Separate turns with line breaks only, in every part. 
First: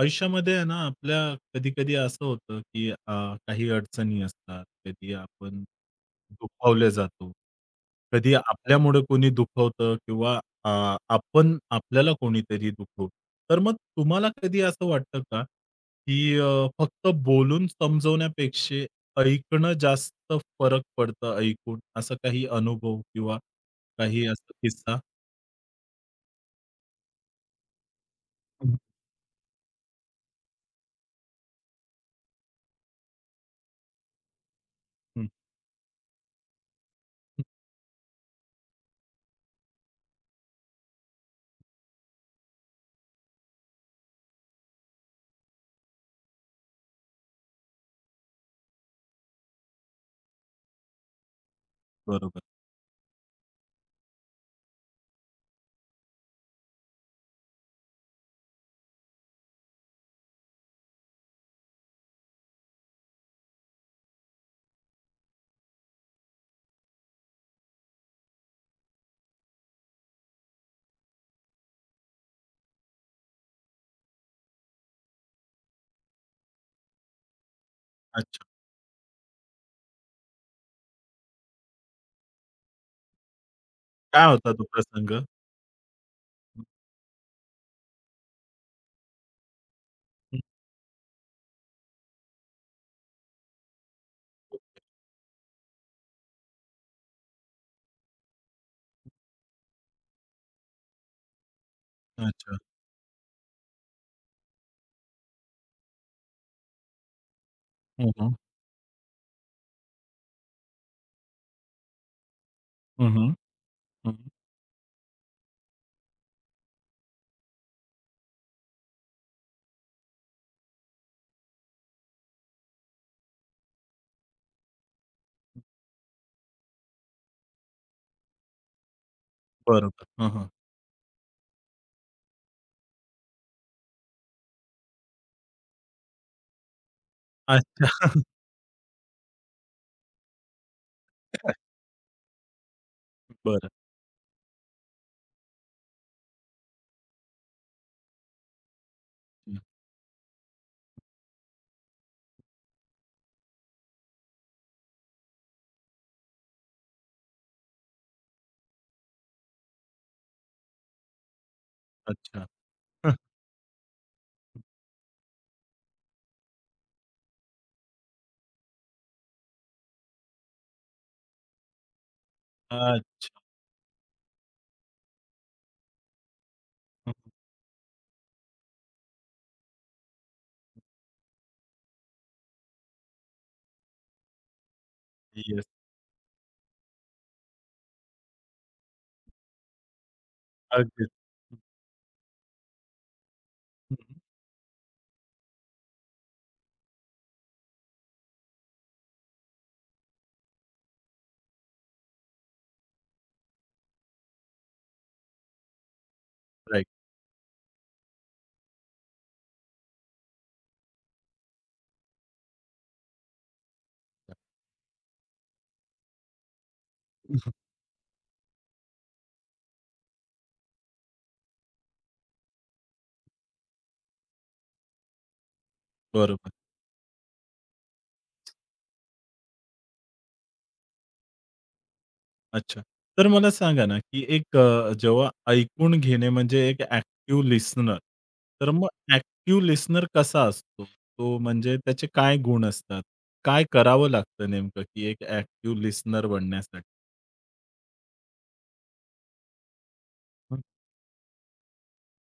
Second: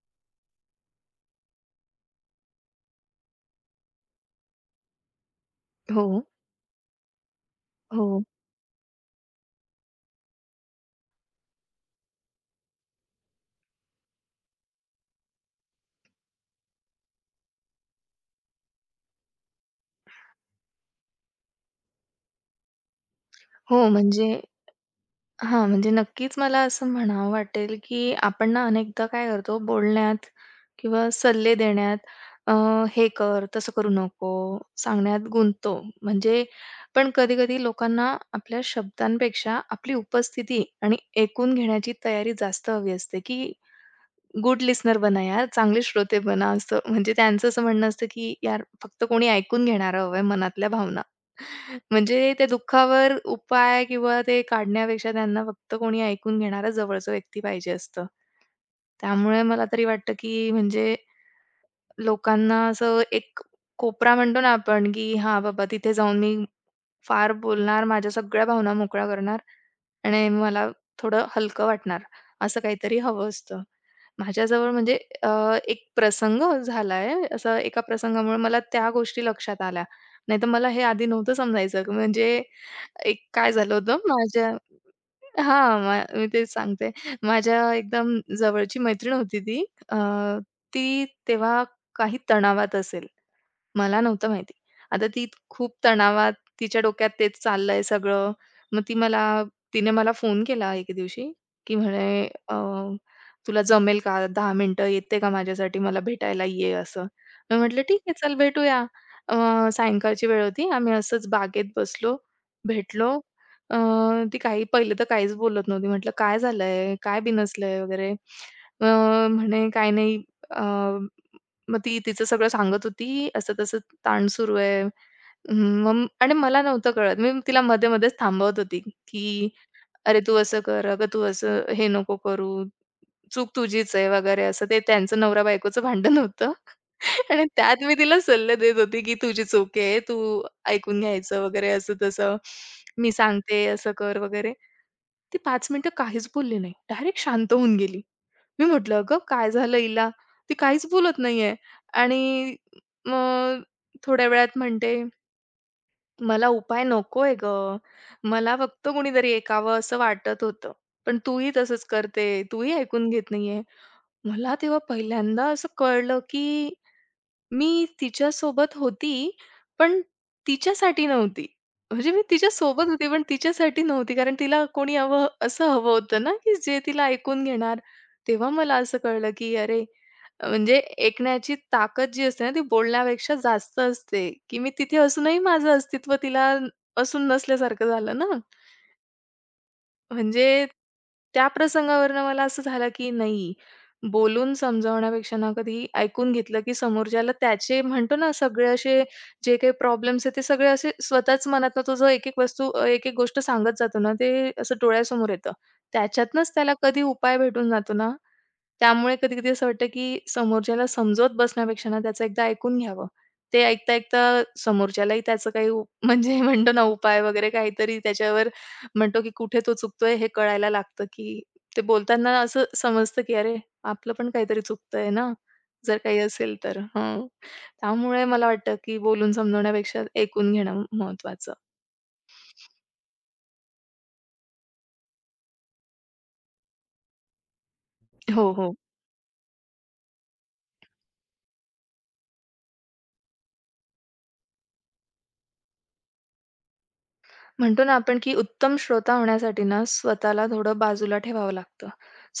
आयुष्यामध्ये आहे ना, आपल्या कधी-कधी असं होतं, की काही अडचणी असतात. कधी आपण
हो,
दुखावले जातो.
हो.
कधी आपल्यामुळे कोणी दुखवतं किंवा अ, आपण आपल्याला कोणीतरी दुखवतो. तर मग तुम्हाला कधी असं वाटतं का, की फक्त बोलून समजवण्यापेक्षा ऐकणं जास्त फरक पडतं ऐकून? असा काही अनुभव किंवा
हो,
काही
म्हणजे
असा किस्सा?
हां, म्हणजे नक्कीच मला असं म्हणावं वाटेल, की आपण ना
हं,
अनेकदा काय करतो बोलण्यात किंवा सल्ले देण्यात अ, हे कर, तसं करू नको सांगण्यात गुंततो. म्हणजे पण कधी-कधी लोकांना आपल्या शब्दांपेक्षा आपली उपस्थिती आणि ऐकून घेण्याची तयारी जास्त हवी असते, की गुड लिसनर बना यार, चांगले श्रोते बना, असं म्हणजे त्यांचं असं म्हणणं असतं, की यार फक्त कोणी ऐकून घेणारं हवंय मनातल्या भावना. म्हणजे
बरोबर.
त्या दुःखावर उपाय किंवा ते काढण्यापेक्षा त्यांना फक्त कोणी ऐकून घेणारा जवळचा व्यक्ती पाहिजे असतं. त्यामुळे मला तरी वाटतं, की म्हणजे लोकांना असं एक कोपरा म्हणतो ना आपण, की हां, बाबा तिथे जाऊन मी फार बोलणार, माझ्या सगळ्या भावना मोकळ्या करणार आणि मला थोडं हलकं वाटणार, असं काहीतरी हवं असतं. माझ्याजवळ म्हणजे अ, एक प्रसंग झालाय. असं एका प्रसंगामुळे
अच्छा.
मला त्या गोष्टी लक्षात आल्या. नाहीतर मला हे आधी नव्हतं समजायचं. म्हणजे एक काय झालं होतं
काय
माझ्या
होता तो प्रसंग?
हां, मी तेच
हं,
सांगते. माझ्या एकदम जवळची मैत्रीण होती ती. अ, ती तेव्हा काही तणावात असेल. मला नव्हतं माहिती. आता ती खूप तणावात, तिच्या डोक्यात तेच चाललंय सगळं. मग ती मला तिने मला फोन केला एके दिवशी, की म्हणे
अच्छा.
"तुला जमेल का? 10 मिनिटं येते का माझ्यासाठी? मला भेटायला ये." असं. मी म्हटलं, "ठीक
हं,
आहे,
हं.
चल भेटूया." अ, सायंकाळची वेळ होती. आम्ही असंच बागेत बसलो,
हं,
भेटलो.
हं.
अ,
हं.
ती काही पहिले तर काहीच बोलत नव्हती. म्हटलं, "काय झालंय? काय बिनसलंय?" वगैरे. अ, म्हणे, "काही नाही." मग ती तिचं सगळं सांगत होती, असं-तसं ताण सुरू आहे. मग आणि मला नव्हतं कळत. मी तिला मध्ये-मध्येच थांबवत होती, की
बरोबर.
"अरे,
हं,
तू
हं.
असं कर, अगं तू असं हे नको करू." चूक तुझीच आहे वगैरे असं ते त्यांचं नवरा-बायकोचं भांडण होतं. आणि त्यात मी
अच्छा.
तिला सल्ले देत होती, की तुझी चूक आहे, तू ऐकून घ्यायचं वगैरे असं-तसं. मी सांगते
बरं.
असं कर वगैरे. ती 5 मिनिटं काहीच बोलली नाही. डायरेक्ट शांत होऊन गेली. मी म्हटलं, "अगं काय
हं.
झालं हिला? ती काहीच बोलत नाहीये." आणि मग थोड्या वेळात म्हणते, "मला उपाय नकोय गं. मला फक्त कुणीतरी ऐकावं असं वाटत होतं. पण तूही तसंच करते.
अच्छा.
तूही ऐकून
हं.
घेत नाहीये." मला तेव्हा पहिल्यांदा असं कळलं, की मी तिच्या सोबत होती, पण तिच्यासाठी नव्हती. म्हणजे मी तिच्यासोबत होती, पण
अच्छा.
तिच्यासाठी नव्हती. कारण तिला कोणी हवं असं हवं होतं ना, की जे तिला
हं, हं.
ऐकून घेणार. तेव्हा मला असं कळलं, की अरे, म्हणजे ऐकण्याची ताकद जी असते ना, ती बोलण्यापेक्षा जास्त असते, की मी तिथे असूनही
येस.
माझं अस्तित्व तिला असून नसल्यासारखं झालं ना. म्हणजे
अगदीच.
त्या प्रसंगावरून मला असं झालं, की नाही
हं, हं.
बोलून समजावण्यापेक्षा ना कधी ऐकून घेतलं, की समोरच्याला त्याचे म्हणतो ना सगळे असे जे काही प्रॉब्लेम्स आहेत ते सगळे असे स्वतःच मनातनं तो जो एक-एक वस्तू एक-एक गोष्ट सांगत जातो ना, ते असं डोळ्यासमोर येतं. त्याच्यातनंच त्याला
राइट.
कधी उपाय भेटून जातो ना, त्यामुळे कधी-कधी असं वाटतं, की समोरच्याला समजवत बसण्यापेक्षा ना त्याचं एकदा ऐकून घ्यावं. ते ऐकता-ऐकता समोरच्यालाही त्याचं काही म्हणजे म्हणतो ना उपाय वगैरे काहीतरी त्याच्यावर म्हणतो की कुठे तो चुकतोय हे कळायला लागतं, की ते बोलताना असं समजतं की "अरे, आपलं पण काहीतरी चुकतंय ना?" जर काही
बरोबर.
असेल तर. हं. त्यामुळे मला वाटतं की बोलून समजवण्यापेक्षा ऐकून घेणं महत्त्वाचं.
अच्छा. तर मला सांगा ना, की एक जेव्हा ऐकून घेणे म्हणजे एक ॲक्टिव्ह लिसनर.
हो,
तर
हो.
मग ॲक्टिव्ह लिसनर कसा असतो? तो म्हणजे त्याचे काय गुण असतात? काय करावं लागतं नेमकं, की एक ॲक्टिव्ह लिसनर बनण्यासाठी?
म्हणतो ना आपण, की उत्तम श्रोता होण्यासाठी ना, स्वतःला
हं.
थोडं बाजूला ठेवावं लागतं.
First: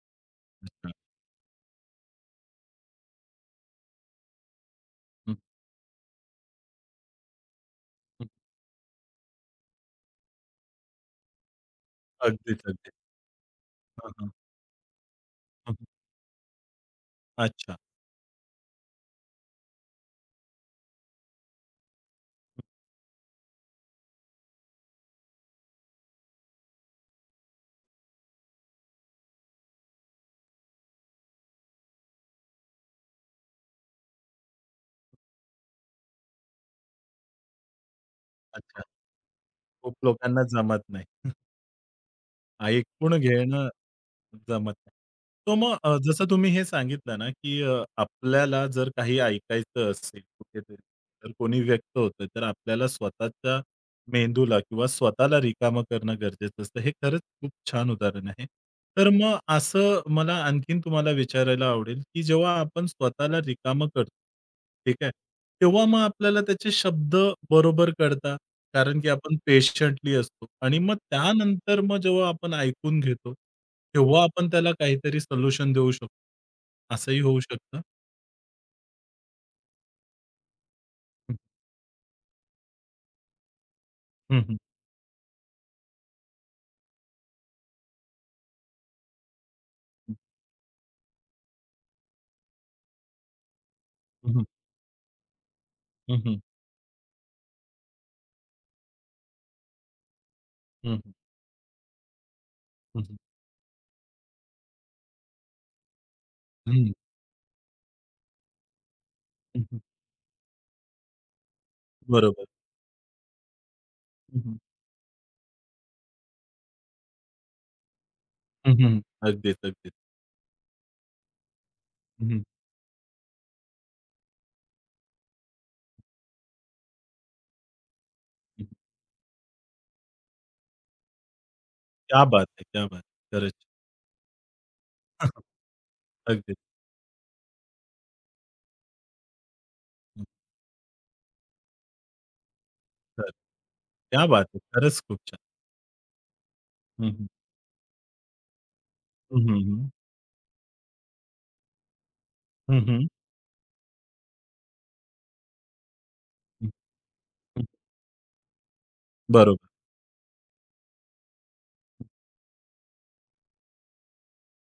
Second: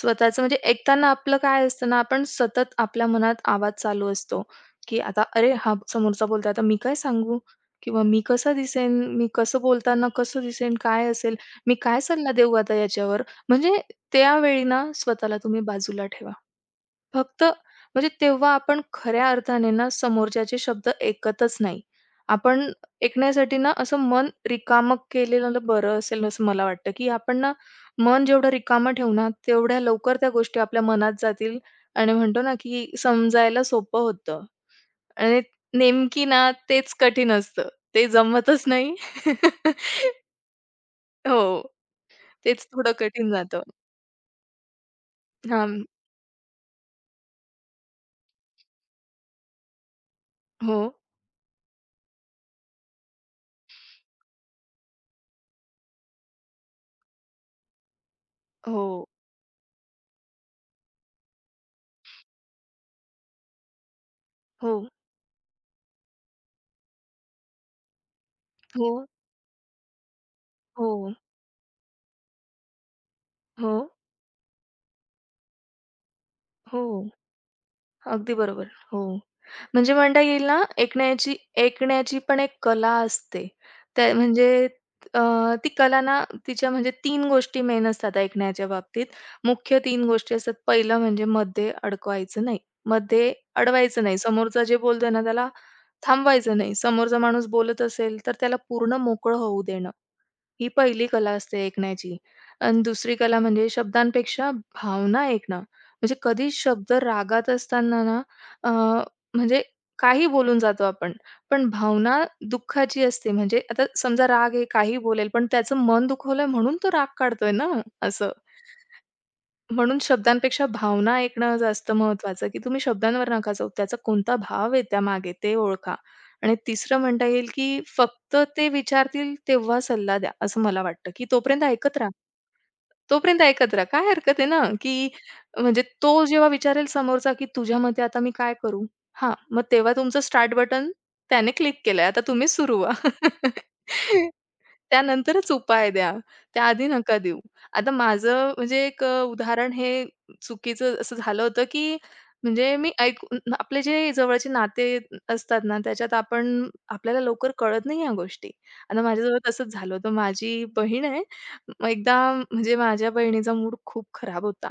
स्वतःचं म्हणजे
अच्छा.
ऐकताना आपलं काय असतं ना, आपण सतत आपल्या मनात आवाज चालू असतो, की आता
हं,
"अरे, हा समोरचा बोलतोय, आता मी काय सांगू? किंवा मी
हं.
कसा दिसेन? मी कसं बोलताना कसं दिसेन? काय असेल? मी काय सल्ला देऊ
अगदीच,
आता
अगदीच.
याच्यावर?" म्हणजे
हां,
त्यावेळी ना, स्वतःला तुम्ही
हं.
बाजूला ठेवा. फक्त
अच्छा,
म्हणजे तेव्हा आपण खऱ्या अर्थाने ना समोरच्याचे शब्द ऐकतच नाही. आपण ऐकण्यासाठी ना असं मन रिकामं केलेलं बरं असेल असं मला वाटतं, की आपण ना मन जेवढं रिकामं ठेवू ना, तेवढ्या लवकर त्या गोष्टी आपल्या मनात जातील आणि म्हणतो ना, की समजायला सोपं होतं आणि नेमकी ना तेच कठीण असतं. ते जमतच
अच्छा.
नाही.
खूप लोकांना जमत नाही.
हो, तेच थोडं
ऐकून
कठीण जातं.
घेणं जमत नाही. तर
हां,
मग जसं तुम्ही हे सांगितलं ना, की आपल्याला जर काही ऐकायचं असेल कुठेतरी,
हो,
तर कोणी व्यक्त होतं, तर आपल्याला स्वतःच्या मेंदूला किंवा स्वतःला रिकामं करणं गरजेचं असतं. हे खरंच खूप छान उदाहरण आहे. तर
हो,
मग असं मला आणखीन तुम्हाला विचारायला आवडेल, की जेव्हा आपण स्वतःला रिकामं करतो,
हो,
ठीक आहे. तेव्हा मग आपल्याला त्याचे शब्द बरोबर कळतात.
हो,
कारण की आपण पेशंटली असतो आणि मग
हो,
त्यानंतर मग जेव्हा आपण ऐकून घेतो,
हो,
तेव्हा आपण त्याला काहीतरी सोल्युशन देऊ शकतो.
हो.
असंही होऊ शकतं.
अगदी बरोबर. हो. म्हणजे म्हणता येईल ना, ऐकण्याची ऐकण्याची पण एक कला असते. त्या
हं, हं,
म्हणजे अ, ती कला ना तिच्या म्हणजे 3 गोष्टी मेन असतात ऐकण्याच्या बाबतीत. मुख्य तीन
हं,
गोष्टी असतात. पहिलं म्हणजे मध्ये अडकवायचं नाही. मध्ये अडवायचं नाही.
हं, हं,
समोरचा जे बोलतोय ना त्याला
हं, हं,
थांबवायचं नाही. समोरचा माणूस बोलत असेल, तर त्याला पूर्ण मोकळं होऊ देणं. ही
हं,
पहिली कला असते ऐकण्याची. आणि
हं,
दुसरी कला म्हणजे शब्दांपेक्षा भावना ऐकणं. म्हणजे कधी शब्द रागात असताना ना अ, म्हणजे काही बोलून जातो आपण. पण भावना
बरोबर.
दुःखाची असते. म्हणजे आता समजा राग आहे, काही बोलेल, पण त्याचं मन दुखवलंय म्हणून तो राग काढतोय ना, असं.
हं, हं. अगदीच, अगदीच.
म्हणून शब्दांपेक्षा भावना ऐकणं जास्त
हं, हं.
महत्त्वाचं, की तुम्ही शब्दांवर नका जाऊ. त्याचा कोणता भाव आहे त्यामागे ते ओळखा. आणि तिसरं म्हणता येईल, की फक्त ते विचारतील तेव्हा सल्ला द्या, असं मला वाटतं, की तोपर्यंत ऐकत राहा.
क्या बात है! क्या बात है!
तोपर्यंत
खरंच.
ऐकत राहा. काय हरकत आहे ना, की म्हणजे तो जेव्हा
अगदीच.
विचारेल समोरचा, की "तुझ्या मते आता मी काय करू?" हां, मग तेव्हा तुमचं
हं,
स्टार्ट बटन त्याने क्लिक केलंय. आता तुम्ही सुरू व्हा.
खरं. क्या बात है! खरंच खूप छान.
त्यानंतरच उपाय द्या. त्याआधी
हं,
नका
हं.
देऊ. आता माझं म्हणजे एक
हं, हं,
उदाहरण हे
हं.
चुकीचं असं झालं होतं, की म्हणजे
हं,
मी
हं.
ऐकून आपले जे जवळचे नाते असतात ना, त्याच्यात आपण
हं,
आपल्याला लवकर
हं.
कळत नाही ह्या गोष्टी. आता माझ्याजवळ
बरोबर.
तसंच झालं होतं. माझी बहीण आहे मग एकदा म्हणजे माझ्या बहिणीचा मूड खूप खराब होता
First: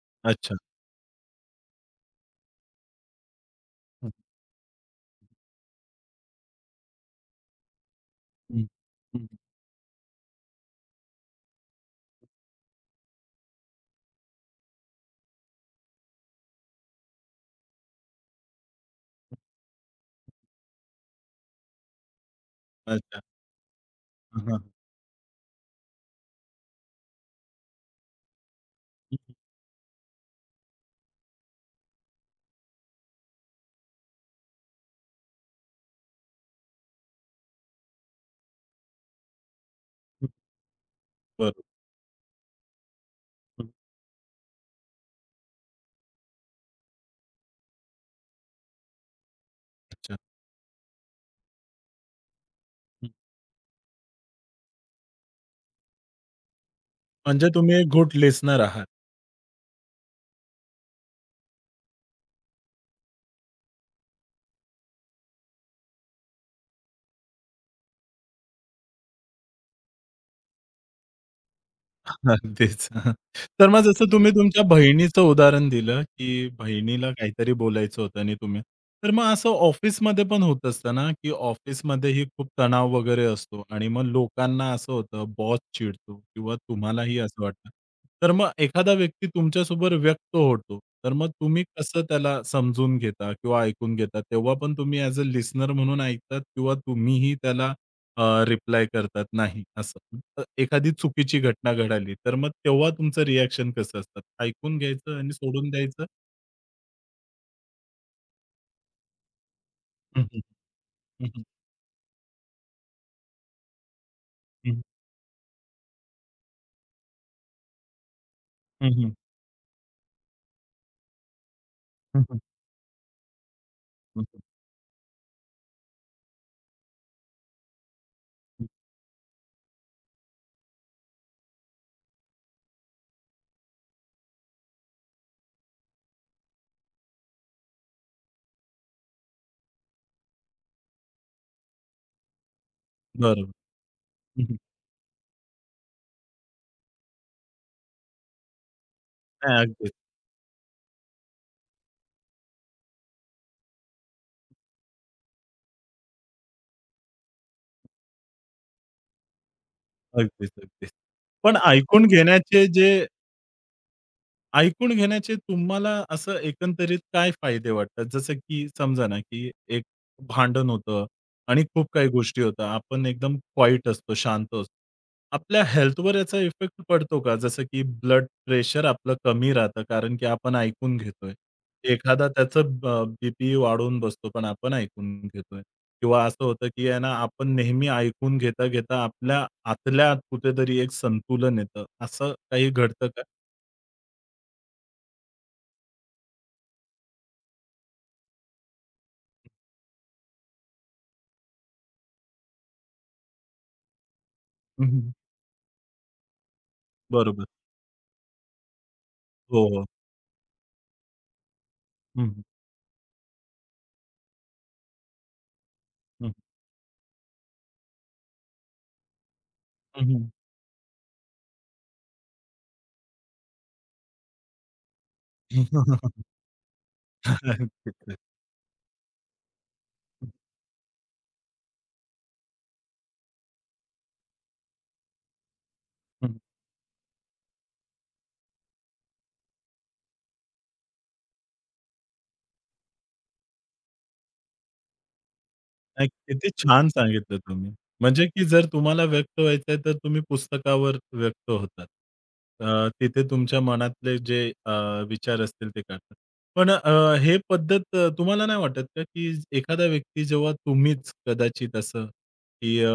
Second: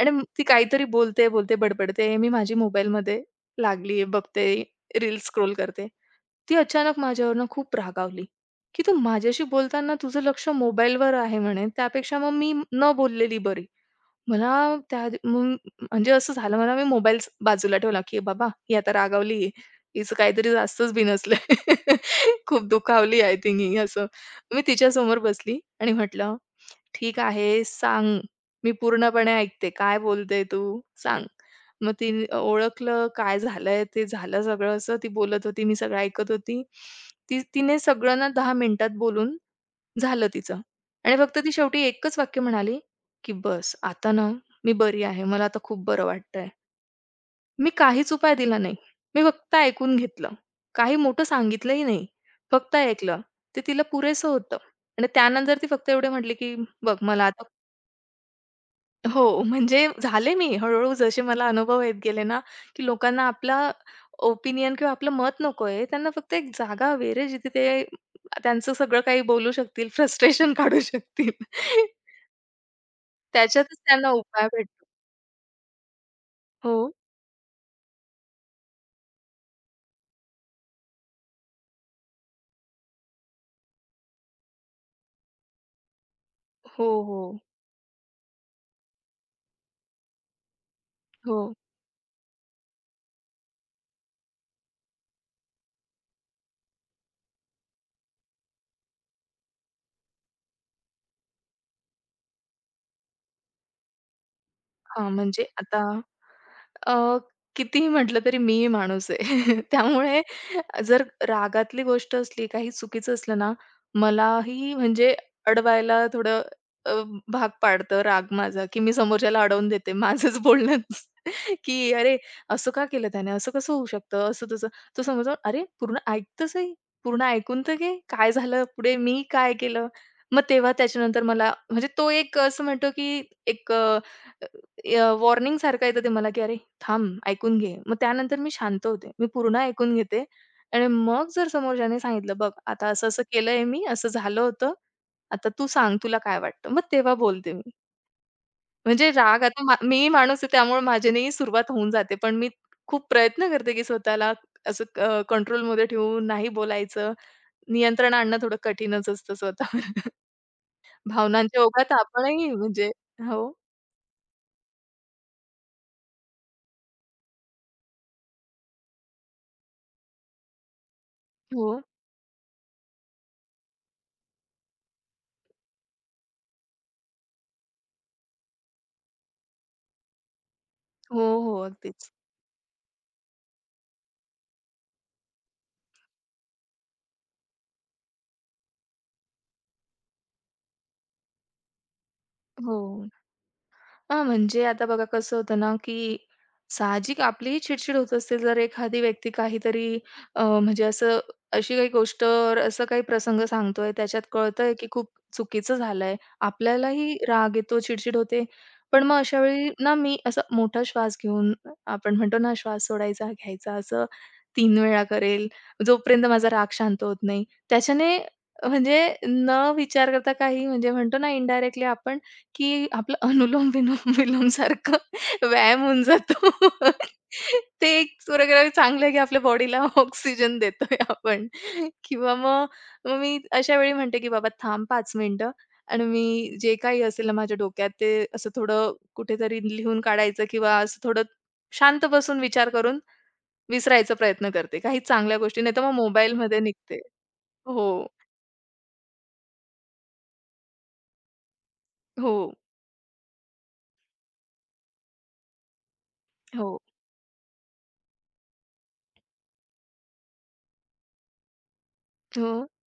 आणि मग ती
अच्छा.
काहीतरी बोलते, बोलते, बडबडते. मी माझी मोबाईलमध्ये लागली,
हं,
बघते, रील्स स्क्रोल करते. ती अचानक माझ्यावरनं खूप रागावली,
हं.
की "तू
हं.
माझ्याशी बोलताना तुझं लक्ष मोबाईलवर आहे म्हणे, त्यापेक्षा मग मी न बोललेली बरी." मला त्या आधी मग म्हणजे असं झालं मला मी मोबाईलच बाजूला ठेवला, की "बाबा ही आता रागावली. हिचं काहीतरी जास्तच बिनसलंय. खूप
अच्छा.
दुखावली आय थिंक ही." असं.
हां,
मी
हां.
तिच्यासमोर बसली आणि म्हटलं, "ठीक आहे, सांग. मी पूर्णपणे ऐकते. काय बोलते तू? सांग." मग तिने ओळखलं काय झालंय ते झालं सगळं असं. ती बोलत होती, मी सगळं ऐकत होती. तिने सगळं ना 10 मिनिटात बोलून
हं.
झालं तिचं आणि फक्त ती
बरोबर.
शेवटी एकच वाक्य म्हणाली, की
हं.
"बस आता ना मी बरी आहे. मला आता खूप बरं वाटतंय." मी काहीच उपाय दिला नाही. मी फक्त ऐकून
अच्छा.
घेतलं. काही मोठं सांगितलंही नाही. फक्त
हं.
ऐकलं. ते तिला पुरेसं होतं आणि त्यानंतर ती फक्त एवढे म्हटले, की "बघ मला आता."
म्हणजे तुम्ही एक गुड लिस्टनर आहात.
हो, म्हणजे झाले मी. हळू जसे मला अनुभव येत गेले ना, की लोकांना आपला ओपिनियन किंवा आपलं मत नकोय. त्यांना फक्त एक जागा हवी रे, जिथे ते त्यांचं सगळं काही बोलू शकतील, फ्रस्ट्रेशन काढू शकतील.
अगदीच. तर
त्याच्यातच
मग जसं
त्यांना
तुम्ही
उपाय
तुमच्या
भेटतो.
बहिणीचं उदाहरण दिलं, की
हो.
बहिणीला काहीतरी बोलायचं होतं आणि तुम्ही तर मग असं ऑफिसमध्ये पण होत असतं ना, की ऑफिसमध्येही खूप तणाव वगैरे असतो आणि मग लोकांना असं होतं, बॉस चिडतो किंवा
हो,
तुम्हालाही
हो.
असं वाटतं. तर मग एखादा व्यक्ती तुमच्यासोबत व्यक्त होतो, तर मग
हो.
तुम्ही कसं त्याला समजून घेता किंवा ऐकून घेता? तेव्हा पण तुम्ही ॲज अ लिसनर म्हणून ऐकतात किंवा तुम्हीही त्याला रिप्लाय करतात नाही असं. एखादी चुकीची घटना घडाली, तर मग तेव्हा तुमचं रिएक्शन कसं असतं? ऐकून
हां,
घ्यायचं आणि
म्हणजे
सोडून
आता
द्यायचं?
अ, कितीही म्हटलं तरी मी माणूस आहे. त्यामुळे
हं. हं,
जर
हं.
रागातली गोष्ट असली, काही चुकीचं असलं ना, मलाही
हं,
म्हणजे अडवायला थोडं अ, भाग पाडतं राग माझा, की
हं,
मी
हं.
समोरच्याला अडवून देते. माझंच बोलणं की "अरे,
हं, हं.
असं का केलं त्याने? असं कसं होऊ
हं,
शकतं?"
हं.
असं-तसं. तो समोर "अरे, पूर्ण ऐकून तर घे. काय झालं पुढे? मी काय केलं?" मग तेव्हा त्याच्यानंतर मला म्हणजे तो एक असं म्हणतो की एक वॉर्निंग सारखं येतं ते मला, की "अरे थांब, ऐकून घे." मग त्यानंतर मी शांत होते. मी पूर्ण ऐकून घेते आणि मग जर समोरच्याने सांगितलं, "बघ आता असं-असं
बरोबर.
केलंय मी, असं झालं
हं, हं.
होतं. आता तू सांग तुला काय वाटतं?" मग तेव्हा बोलते मी. म्हणजे राग
नाही
आता
अगदीच,
मीही माणूस आहे त्यामुळे माझ्यानेही सुरुवात होऊन जाते. पण मी खूप प्रयत्न करते, की स्वतःला असं कंट्रोलमध्ये ठेवून नाही बोलायचं. नियंत्रण आणणं थोडं कठीणच असतं स्वतःवर.
अगदीच, अगदीच. पण
भावनांच्या ओघात
ऐकून
आपणही
घेण्याचे
म्हणजे
जे
हो,
ऐकून घेण्याचे तुम्हाला असं एकंदरीत काय फायदे वाटतात? जसं की समजा ना, की एक भांडण होतं आणि
हो.
खूप काही गोष्टी होतात. आपण एकदम क्वाईट असतो, शांत असतो. आपल्या हेल्थवर याचा इफेक्ट पडतो का? जसं की ब्लड प्रेशर आपलं कमी राहतं कारण की आपण ऐकून
हो,
घेतोय.
हो. अगदीच.
एखादा त्याचं वाढून बसतो, पण आपण ऐकून घेतोय. किंवा असं होतं, की आहे ना, आपण नेहमी ऐकून घेता-घेता आपल्या आतल्या आत कुठेतरी एक संतुलन येतं. असं काही
हो.
घडतं का?
हां, म्हणजे आता बघा कसं होतं ना, की साहजिक आपलीही चिड-चिड होत असते. जर एखादी व्यक्ती काहीतरी म्हणजे असं अशी काही गोष्ट असा काही प्रसंग सांगतोय, त्याच्यात कळतंय की खूप चुकीचं झालंय. आपल्यालाही
बरोबर.
राग येतो, चिड-चिड होते. पण मग अशा
हो,
वेळी
हो.
ना, मी असा मोठा श्वास घेऊन आपण
हं,
म्हणतो
हं.
ना, श्वास सोडायचा, घ्यायचा असं 3 वेळा करेल, जोपर्यंत माझा राग शांत होत नाही. त्याच्याने म्हणजे न
हं,
विचार
हं.
करता काही म्हणजे म्हणतो ना, इनडायरेक्टली आपण की आपलं अनुलोम-विलोम विलोम विलोम सारखं व्यायाम होऊन जातो. ते एक सूर्यग्रहण चांगलं आहे की आपल्या बॉडीला ऑक्सिजन देतोय आपण किंवा मग मग मी अशा वेळी म्हणते की "बाबा थांब 5 मिनिटं" आणि मी जे काही असेल ना माझ्या डोक्यात ते असं थोडं कुठेतरी लिहून काढायचं किंवा असं थोडं शांत बसून विचार करून विसरायचा प्रयत्न करते. काही चांगल्या गोष्टी नाहीतर मग
नाही, किती
मोबाईलमध्ये
छान
निघते.
सांगितलं तुम्ही.
हो,
म्हणजे की जर तुम्हाला व्यक्त व्हायचंय, तर तुम्ही पुस्तकावर व्यक्त होतात.
हो,
तिथे तुमच्या मनातले जे अ, विचार असतील ते काढतात. पण
हो,
हे पद्धत तुम्हाला नाही वाटत का, की एखादा व्यक्ती जेव्हा तुम्हीच कदाचित असं,
हो,
की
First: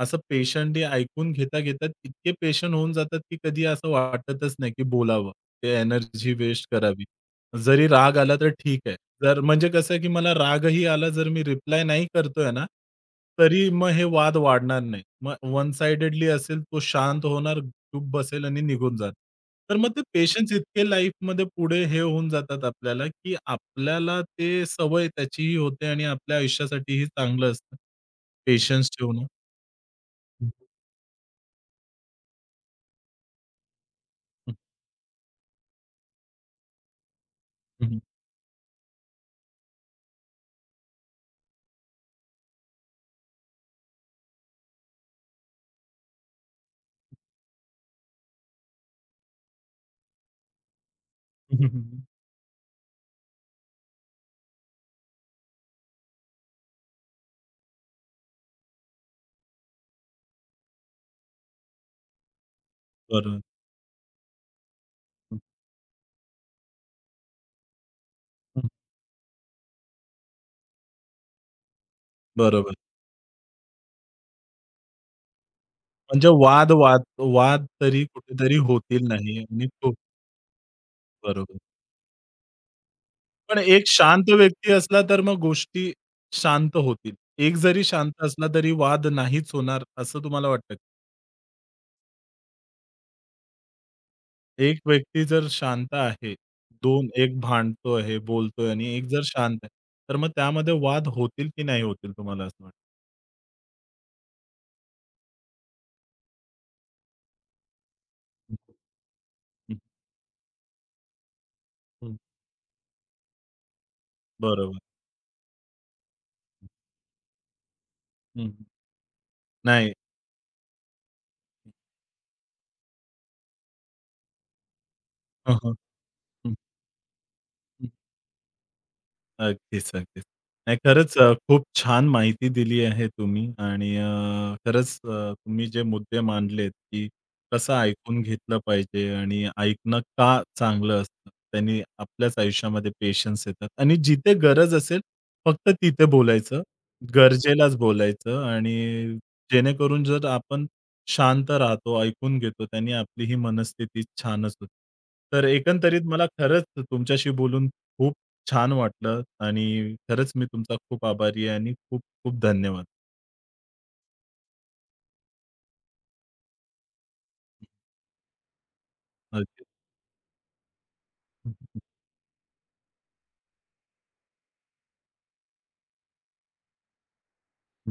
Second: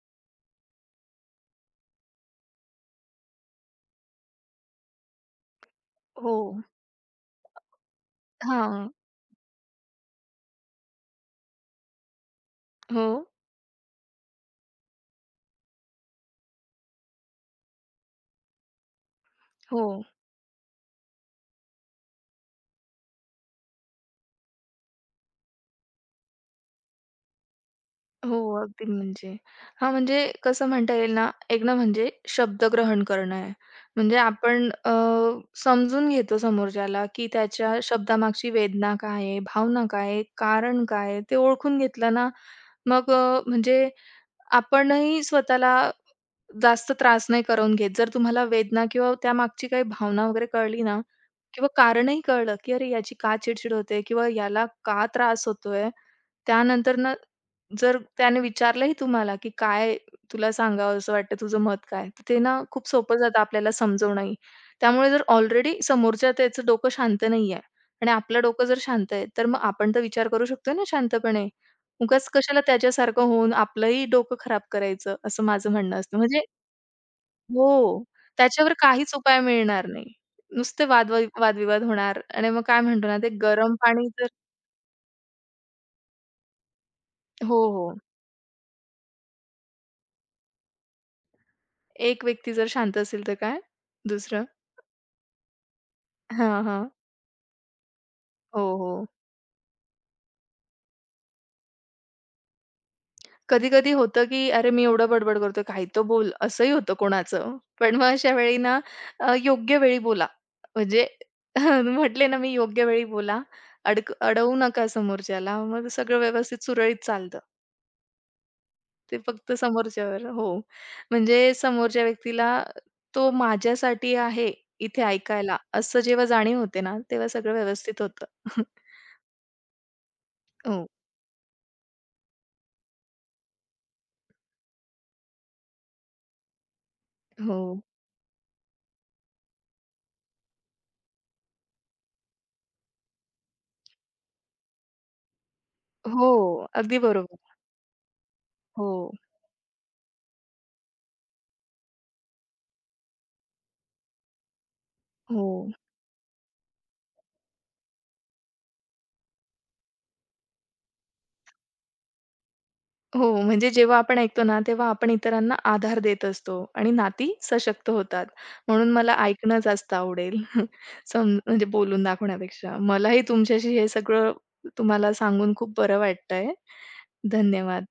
असं पेशंटली ऐकून घेता-घेता इतके पेशंट होऊन जातात, की कधी असं वाटतच नाही, की बोलावं. ते एनर्जी
हो.
वेस्ट करावी. जरी राग आला तर ठीक
हां.
आहे. जर म्हणजे कसं आहे, की मला रागही आला जर मी रिप्लाय नाही करतोय ना,
हो,
तरी मग हे वाद वाढणार नाही. मग वन साइडेडली असेल तो शांत होणार, चुप बसेल आणि निघून जाणार. तर
हो.
मग ते पेशन्स इतके लाईफमध्ये पुढे हे होऊन जातात आपल्याला, की आपल्याला ते सवय त्याचीही होते आणि आपल्या आयुष्यासाठीही चांगलं असतं.
हो, अगदी
पेशन्स ठेवणं.
म्हणजे हां, म्हणजे कसं म्हणता येईल ना, एक ना म्हणजे शब्दग्रहण करणं आहे. म्हणजे
हं,
आपण समजून घेतो समोरच्याला, की त्याच्या
हं,
शब्दामागची वेदना काय आहे, भावना काय आहे, कारण काय आहे, ते ओळखून घेतलं ना, मग म्हणजे आपणही स्वतःला जास्त त्रास नाही करून घेत. जर तुम्हाला वेदना किंवा त्यामागची काही भावना वगैरे कळली ना किंवा
हं,
कारणही कळलं, की अरे याची का चिडचिड होते किंवा याला का त्रास होतोय? त्यानंतर ना, जर त्याने विचारलंही तुम्हाला, की "काय तुला सांगावसं वाटतं? तुझं मत काय?" तर ते ना खूप सोपं जातं
बरोबर.
आपल्याला समजवणंही. त्यामुळे जर
हं,
ऑलरेडी समोरच्या त्याचं डोकं शांत नाहीये आणि आपलं डोकं जर शांत आहे, तर मग आपण तर विचार करू शकतो ना शांतपणे. उगाच कशाला
बरोबर.
त्याच्यासारखं होऊन आपलंही डोकं खराब करायचं, असं माझं म्हणणं असतं.
म्हणजे
म्हणजे
वाद वाद वाद
हो,
तरी कुठेतरी
त्याच्यावर
होतील
काहीच
नाही
उपाय
आणि
मिळणार नाही. नुसते
बरोबर.
वादविवाद होणार आणि मग काय म्हणतो ना, ते
पण
गरम
एक
पाणी तर
शांत व्यक्ती असला तर मग गोष्टी शांत होतील. एक
हो,
जरी
हो.
शांत असला तरी वाद नाहीच होणार असं तुम्हाला वाटतं का?
एक व्यक्ती जर शांत असेल तर काय? दुसरं
एक व्यक्ती जर शांत आहे,
हां, हां.
2 एक भांडतो आहे,
हो,
बोलतोय आणि एक
हो.
जर शांत आहे, तर मग त्यामध्ये वाद होतील की नाही होतील तुम्हाला असं वाटतं?
कधी-कधी होतं, की "अरे, मी एवढं बडबड करतोय, काही तो बोल." असंही होतं कोणाचं. पण मग अशा वेळी ना
हं,
योग्य वेळी बोला. म्हणजे
हं.
म्हटले ना मी, योग्य वेळी बोला. अडवू
बरोबर.
नका समोरच्याला. मग सगळं व्यवस्थित सुरळीत चालतं.
हं.
ते फक्त
नाही.
समोरच्यावर हो. म्हणजे समोरच्या व्यक्तीला तो माझ्यासाठी आहे इथे
हं,
ऐकायला,
हं.
असं जेव्हा
हं.
जाणीव होते ना, तेव्हा सगळं व्यवस्थित होतं.
अगदीच, अगदीच. नाही
हो,
खरंच खूप छान माहिती दिली आहे तुम्ही आणि खरंच तुम्ही जे मुद्दे मांडलेत, की
हो.
कसं ऐकून घेतलं पाहिजे आणि ऐकणं का चांगलं असतं. त्याने आपल्याच आयुष्यामध्ये पेशन्स येतात आणि जिथे गरज असेल फक्त तिथे
हो,
बोलायचं.
अगदी बरोबर.
गरजेलाच बोलायचं आणि
हो,
जेणेकरून जर आपण शांत राहतो, ऐकून घेतो, त्याने आपली ही मनस्थिती छानच होते. तर
हो,
एकंदरीत मला खरंच तुमच्याशी बोलून खूप छान वाटलं आणि खरंच मी तुमचा खूप आभारी आहे आणि खूप खूप धन्यवाद.
हो. म्हणजे जेव्हा आपण ऐकतो ना, तेव्हा आपण इतरांना आधार देत असतो आणि नाती सशक्त होतात. म्हणून मला ऐकणं
अगदी.
जास्त आवडेल. सम म्हणजे बोलून दाखवण्यापेक्षा. मलाही तुमच्याशी हे सगळं तुम्हाला सांगून खूप बरं वाटतंय. धन्यवाद.